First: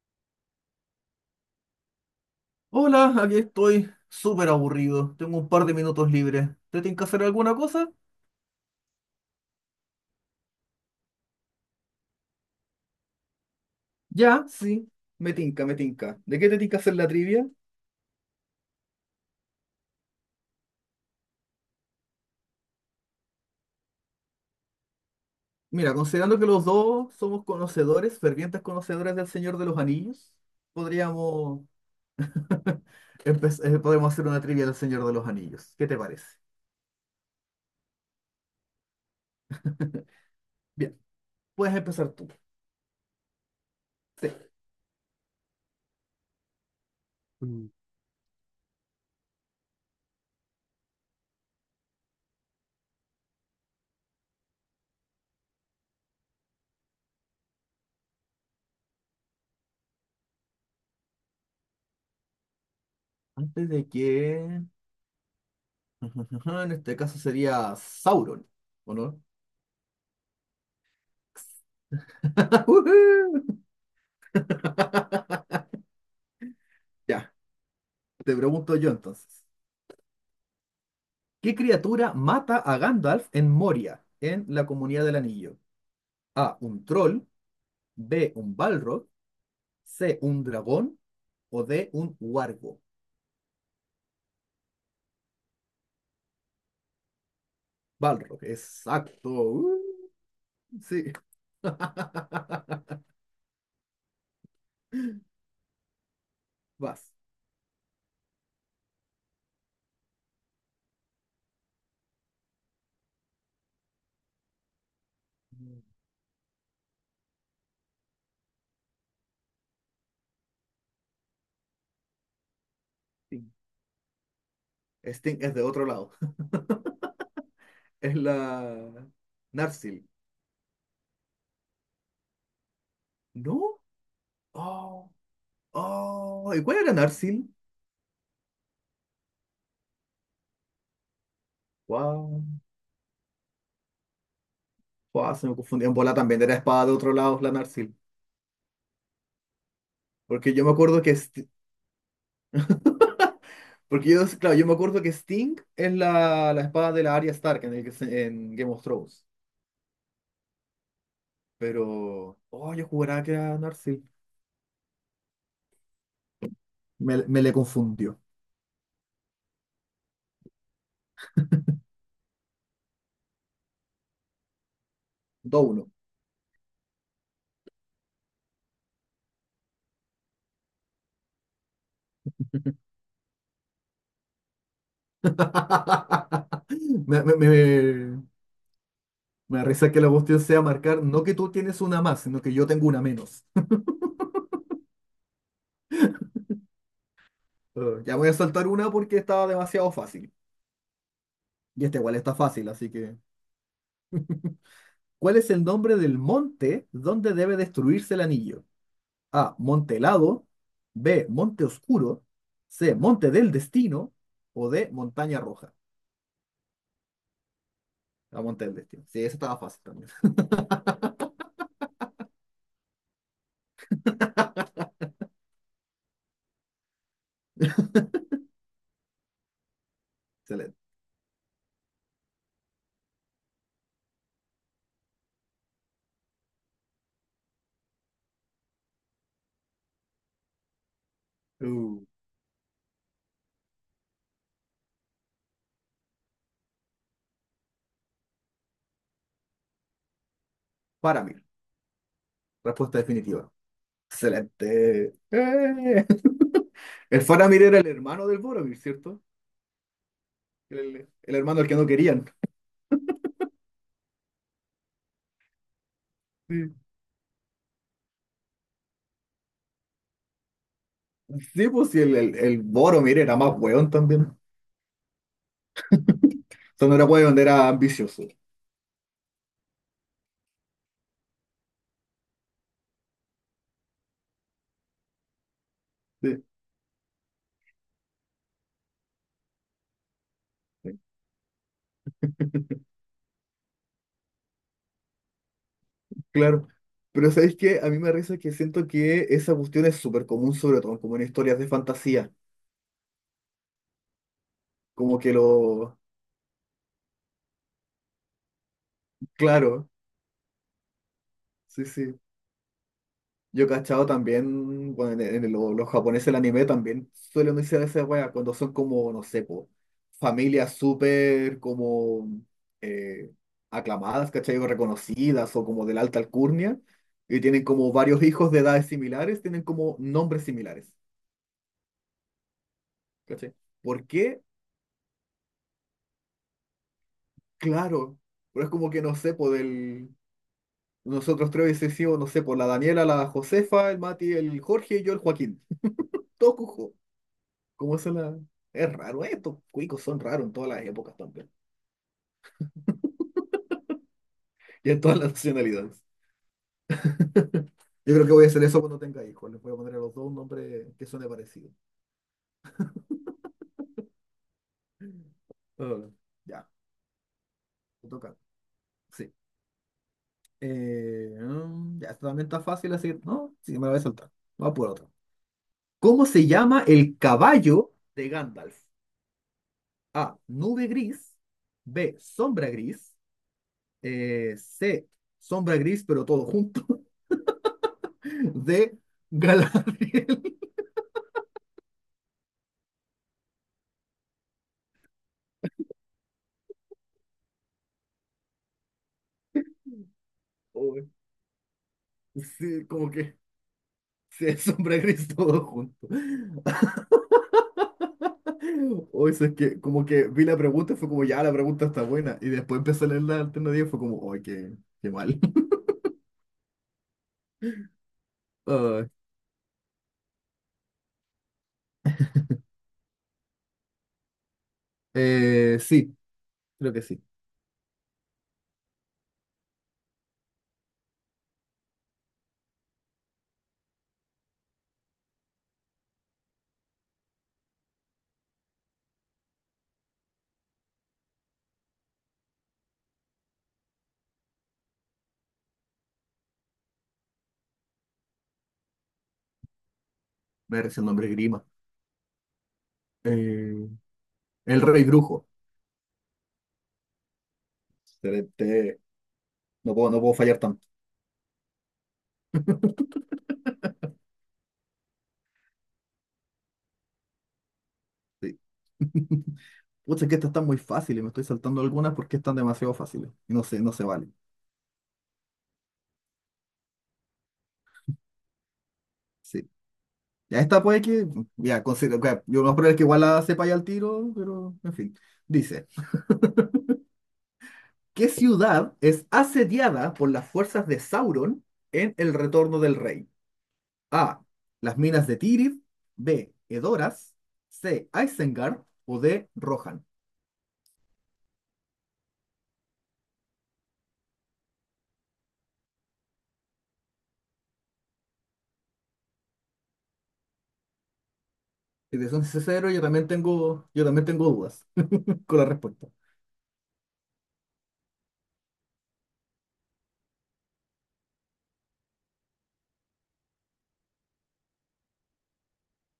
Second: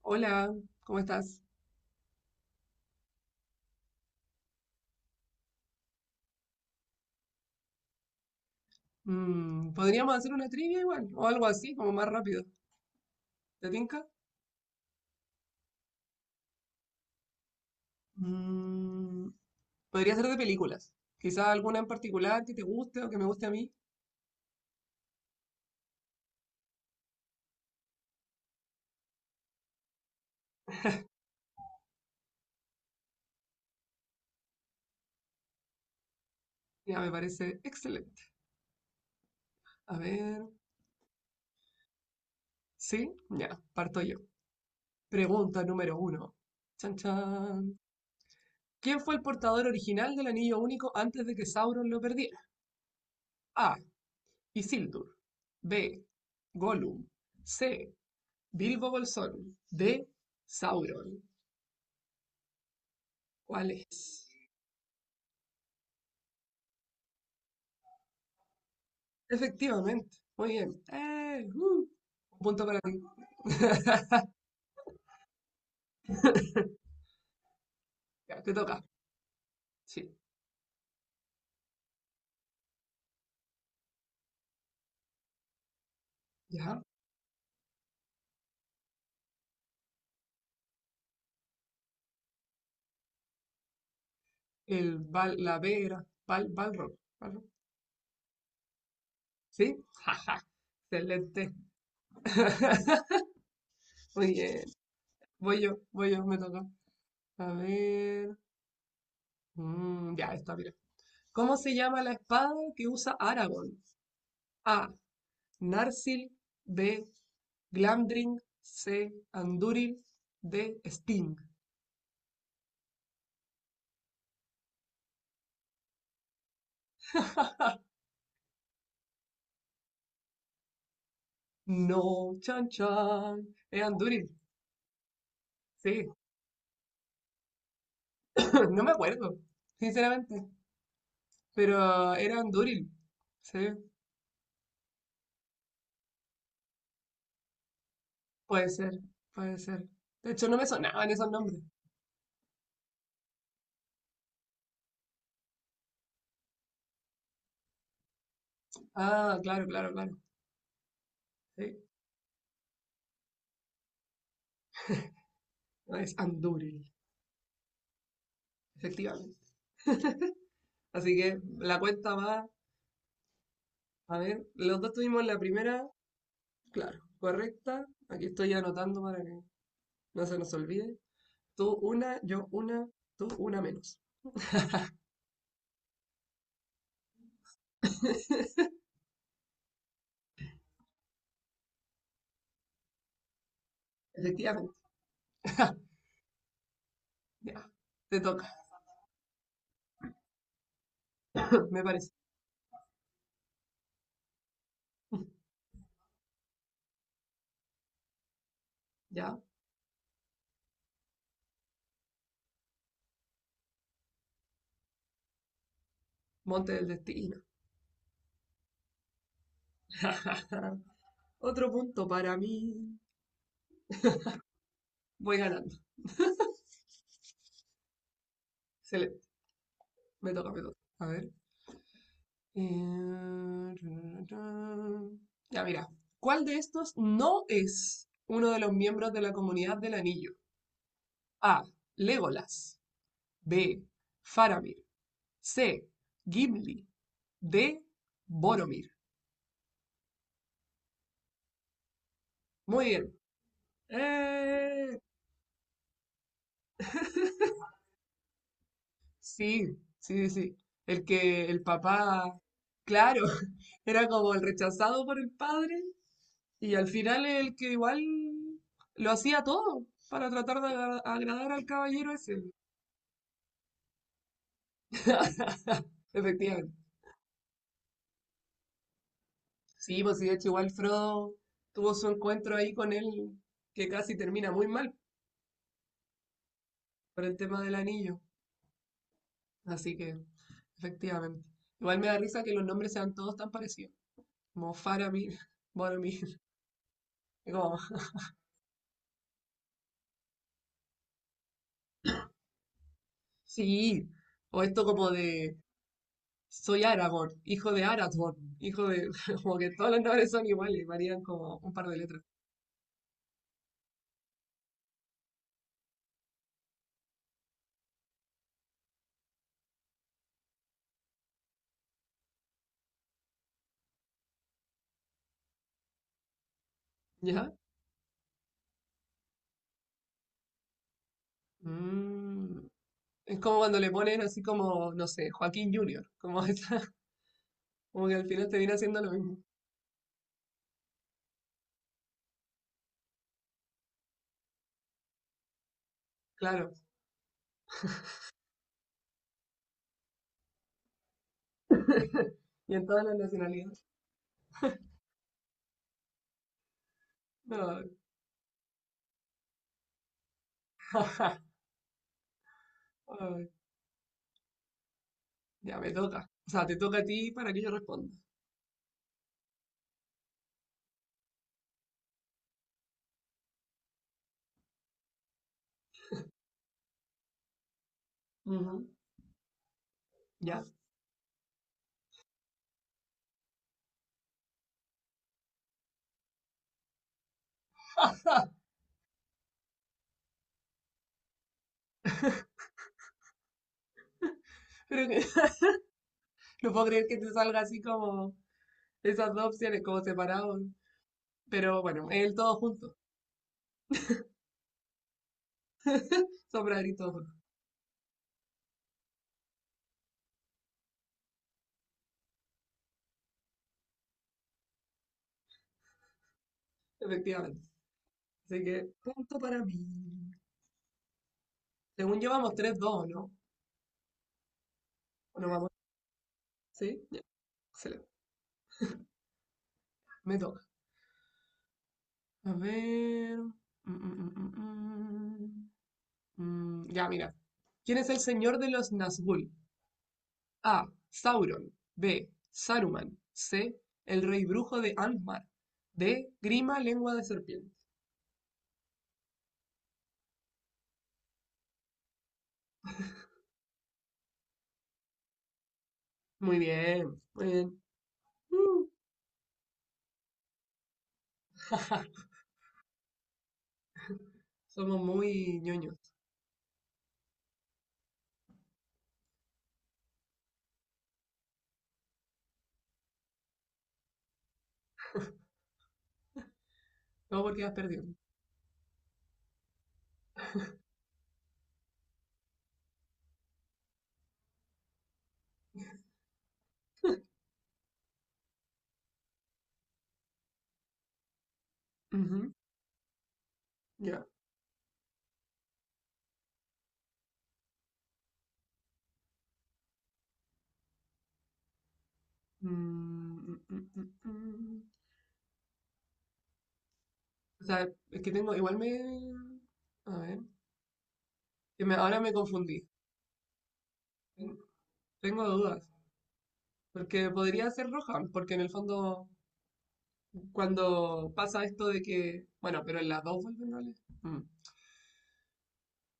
Hola, ¿cómo estás? Hola, aquí estoy súper aburrido. Tengo un par de minutos libres. ¿Te tinca hacer alguna cosa? Mm, podríamos hacer una trivia igual, o algo así, como más rápido. ¿Te tinca? Ya, sí, me tinca, me tinca. ¿De qué te tinca hacer la trivia? Mm, podría ser de películas. Quizá alguna en particular que te guste o que me guste a mí. Mira, considerando que los dos somos conocedores, fervientes conocedores del Señor de los Anillos, podríamos podemos hacer una trivia del Señor de los Anillos. ¿Qué te parece? Ya, me parece excelente. A ver, Bien, puedes empezar tú. ¿sí? Ya, parto yo. Sí. Pregunta número uno. Chan, Mm. chan. ¿Quién fue el portador original del Anillo Único antes de que Sauron lo perdiera? A. Isildur. B. Gollum. C. Bilbo Bolsón. D. Sauron. Antes ¿Cuál de es? que. En este caso sería Sauron, ¿o no? Efectivamente. Muy bien. Un punto para ti. ¡Woohoo! Ya, te Ya, te pregunto toca. yo entonces. Sí. ¿Qué criatura mata a Gandalf en Moria, en la Comunidad del Anillo? A, Ya. un troll, B, un balrog, C, un dragón o D, un huargo. El bal, la B era bal, balrog. Balrog. Balrog, exacto. ¿Sí? Jaja. Sí. Excelente. Muy bien. Voy yo, me toca. Vas. A ver. Mm, ya, está, mira. ¿Cómo se llama la espada que usa Aragorn? A. Sting, Narsil. B. Glamdring. C. Andúril. D. Sting. Sting es de otro lado. Es la Narsil. No, chan chan. ¿No? Era Andúril, Oh, sí. oh. ¿Y cuál era Narsil? No me acuerdo, sinceramente. Pero era Wow. Andúril, sí. Wow, se me confundí. En bola también era espada de otro lado, la Narsil. Puede ser, puede ser. De hecho, Porque no yo me me acuerdo sonaban que. esos nombres. Porque yo, claro, yo me acuerdo que Sting es la espada de la Arya Stark en, el que en Game of Thrones. Ah, claro. Sí. Pero, oh, yo juraba que era Narsil. Es Andúril, Me le confundió. efectivamente. Así que la cuenta va. A ver, los dos tuvimos la 2 primera, uno claro, correcta. Aquí estoy anotando para que no se nos olvide. Tú una, yo una, tú una menos. Me, me, me, me da risa que la cuestión sea marcar, no que tú tienes una más, sino que yo tengo una menos. Efectivamente. Ya, Ya te voy a toca, saltar una porque estaba demasiado fácil. me Y esta parece. igual está fácil, así que. ¿Cuál es el nombre del monte donde debe destruirse el anillo? Ya. A. Monte helado. B. Monte oscuro. C. Monte del destino. O D. Montaña roja. Monte del destino. La monte del destino. Sí, esa estaba fácil también. Otro punto para mí. Voy ganando. Excelente. Me toca, me Excelente. toca. A ver. Eh, Ya, mira. ¿Cuál de estos no es uno de los miembros de la comunidad del anillo? A. Uh, Legolas. B. Faramir. C. Gimli. D. Boromir. Faramir. Muy Respuesta bien. definitiva. ¡Eh! Excelente. ¡Eh! El Faramir era el hermano del Boromir, ¿cierto? Sí. El El que hermano el al que no querían. papá, claro, era como el rechazado por el padre y Sí, al final el que igual lo hacía todo para tratar de agradar al sí, pues sí, caballero el, el, ese. el Boromir era más hueón también. O Efectivamente. sea, no era hueón, era ambicioso. Sí, pues sí, de hecho igual Frodo tuvo su encuentro ahí con él que casi termina muy mal Sí. por el tema del anillo. Así que, efectivamente. Igual me da risa que los nombres sean todos tan parecidos. Como Faramir, Boromir. Claro, pero ¿sabéis como, qué? A mí me da risa que siento que esa cuestión es súper común, sobre todo como en historias de fantasía. sí, o esto como Como que de lo. soy Aragorn, hijo de Arathorn, hijo de. Como que Claro, todos los nombres son iguales, varían como un sí, par de sí. letras. Yo he cachado también, bueno, en los japoneses el anime también suelen decir esa wea cuando son como, no sé, po, familias súper como eh, aclamadas, ¿cachai? O reconocidas o como de la alta alcurnia y ¿Ya? tienen como varios hijos de edades similares, tienen como nombres similares, Mm, es ¿cachai? como cuando le ¿Por ponen así qué? como, no sé, Joaquín Junior, como esa, como que Claro, al final te pero es viene como que haciendo lo no sé, mismo. por el. Nosotros tres hubiese sido, no sé, por la Daniela, la Josefa, el Mati, el Jorge y yo, el Joaquín. Todo Claro. cujo. ¿Cómo se la? Es raro, ¿eh? Estos cuicos son raros en todas las épocas también. Y en todas las nacionalidades. Y en todas las nacionalidades. No. Yo creo que voy a hacer eso cuando tenga hijos. Les voy a poner a los dos un nombre que suene parecido. Ay, ya me Ah, toca. O sea, ya, te toca a ti para que yo me responda. toca. Sí. Ya, esto también está fácil, así que no, sí, me lo voy a saltar. Vamos por otro. ¿Cómo se llama el caballo de Ujú, Gandalf? A, ya. nube gris. B, sombra gris. C, sombra gris, pero todo junto. D, Galadriel. Pero que no puedo creer que te salga así como esas dos opciones, como separados. Uy, Pero bueno, el todo sí, junto. como que sí, sombra gris todo junto. Sombra y todo junto. O eso es que como que vi la pregunta y fue como, ya, la pregunta está buena. Y después empecé a leer la alternativa y fue como, ay, qué, qué mal. Efectivamente. Así que, Ay, punto para mí. Según yo, vamos 3-2, ¿no? ¿O no vamos? Sí, creo que ¿Sí? Ya, sí. excelente. Me toca. A ver. Mm. Ya, mira. ¿Quién es el señor de los Nazgûl? A. Sauron. B. Saruman. C. El rey brujo de Angmar. D. Grima, lengua de serpiente. Me recién nombre Grima. Eh, el rey brujo. Muy bien, muy bien. Mm. Excelente. No puedo, no puedo fallar tanto. Somos muy ñoños. Sí. Pucha, que estas están muy fáciles, me estoy saltando algunas porque están demasiado fáciles. Y no sé, no se vale. No porque has perdido. Sí. Ya esta puede que. Ya, considero, ok, yo no creo que igual la sepa ya al tiro, pero en fin. Dice: ¿Qué ciudad es asediada por las fuerzas de Sauron en El Ujú, Retorno del Rey? ya. A. Las minas de Tirith. B. Edoras. C. Isengard. O D. Rohan. Mm, mm, mm, mm, mm. O sea, es que tengo, igual me... A ver, Si ahora te me son confundí. sincero, yo también tengo dudas Tengo con la dudas. respuesta. Porque podría ser roja, porque en el fondo, cuando pasa esto de que... Bueno, pero en las dos vuelven roles. Mm,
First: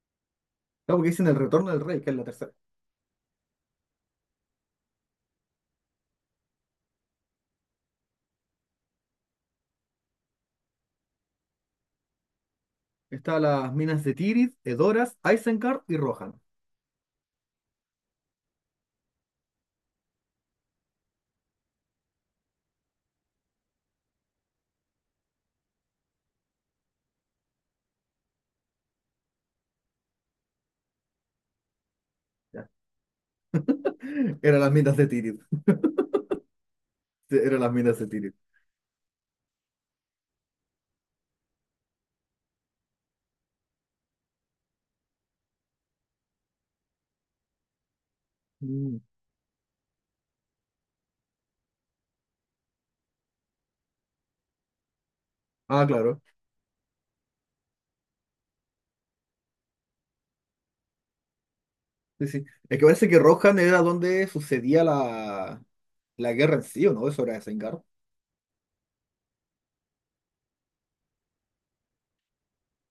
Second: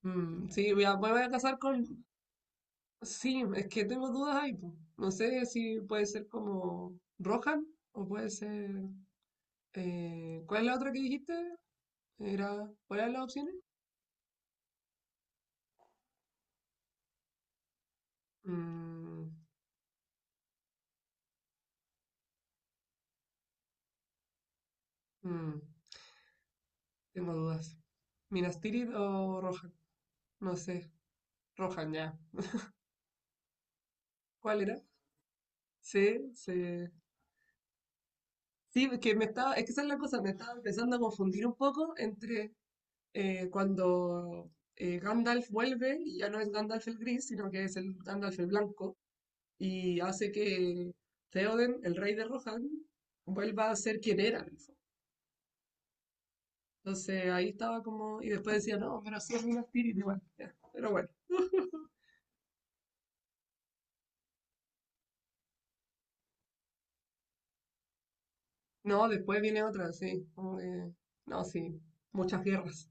mm, Sí, Claro, me porque voy dicen a El casar Retorno del Rey, con... que es la tercera. Sí, es que tengo dudas ahí. Po. No sé si puede ser como roja o puede ser... ¿cuál es la otra que dijiste? Era, ¿cuáles eran las Estaban opciones? las minas de Tirith, Edoras, Isengard y Rohan. Mm, Mm, tengo dudas. ¿Minas Tirith o Rohan? No sé. Rohan ya. Ya. Eran ¿Cuál las era? minas de Tirith. Sí, sí. Sí, eran las minas de Tirith. Sí, es que me estaba, es que esa es la cosa, me estaba empezando a confundir un poco entre cuando Gandalf vuelve y ya no es Gandalf el gris, sino que es el Gandalf el blanco Mm. y hace que Theoden, el rey de Rohan, vuelva a ser quien era en el fondo. Ah, claro. Entonces ahí estaba como, y después decía, no, pero sí es Minas Tirith igual. Ya. Pero bueno. Sí, sí. Es que parece que Rohan era donde sucedía la guerra en sí, ¿o no? Eso era Isengard. No, después viene otra, sí, como que- no, sí. Muchas guerras.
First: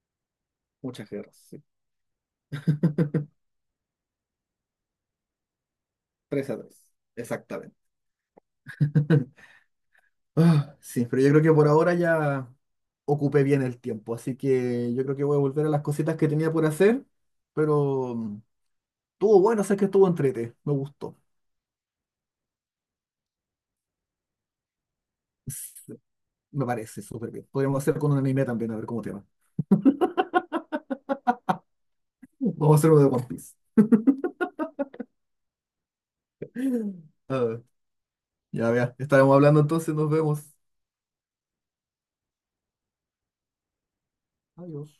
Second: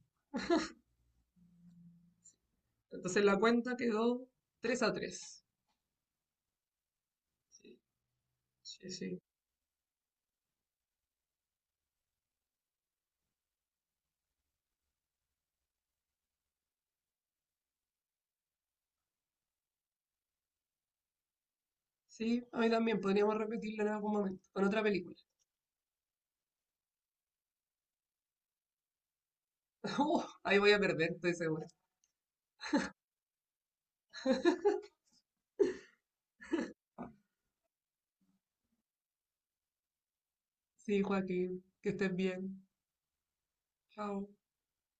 Muchas guerras, sí. Entonces la cuenta quedó 3 a 3. 3 a tres. Exactamente. Sí, sí. Ah, sí, pero yo creo que por ahora ya ocupé bien el tiempo, así que yo creo que voy a volver a las cositas que tenía por hacer, pero estuvo bueno, sé que estuvo entrete, me gustó. Sí, a mí también podríamos repetirla en algún momento, con otra película. Me parece súper bien. Podríamos hacer con un anime también, a ver cómo te va. Ahí voy a perder, estoy segura. Vamos a hacer uno de One Piece. Ah, ya, vea. Estaremos hablando entonces, nos vemos. Sí, Joaquín, que estés bien. Chao. Adiós.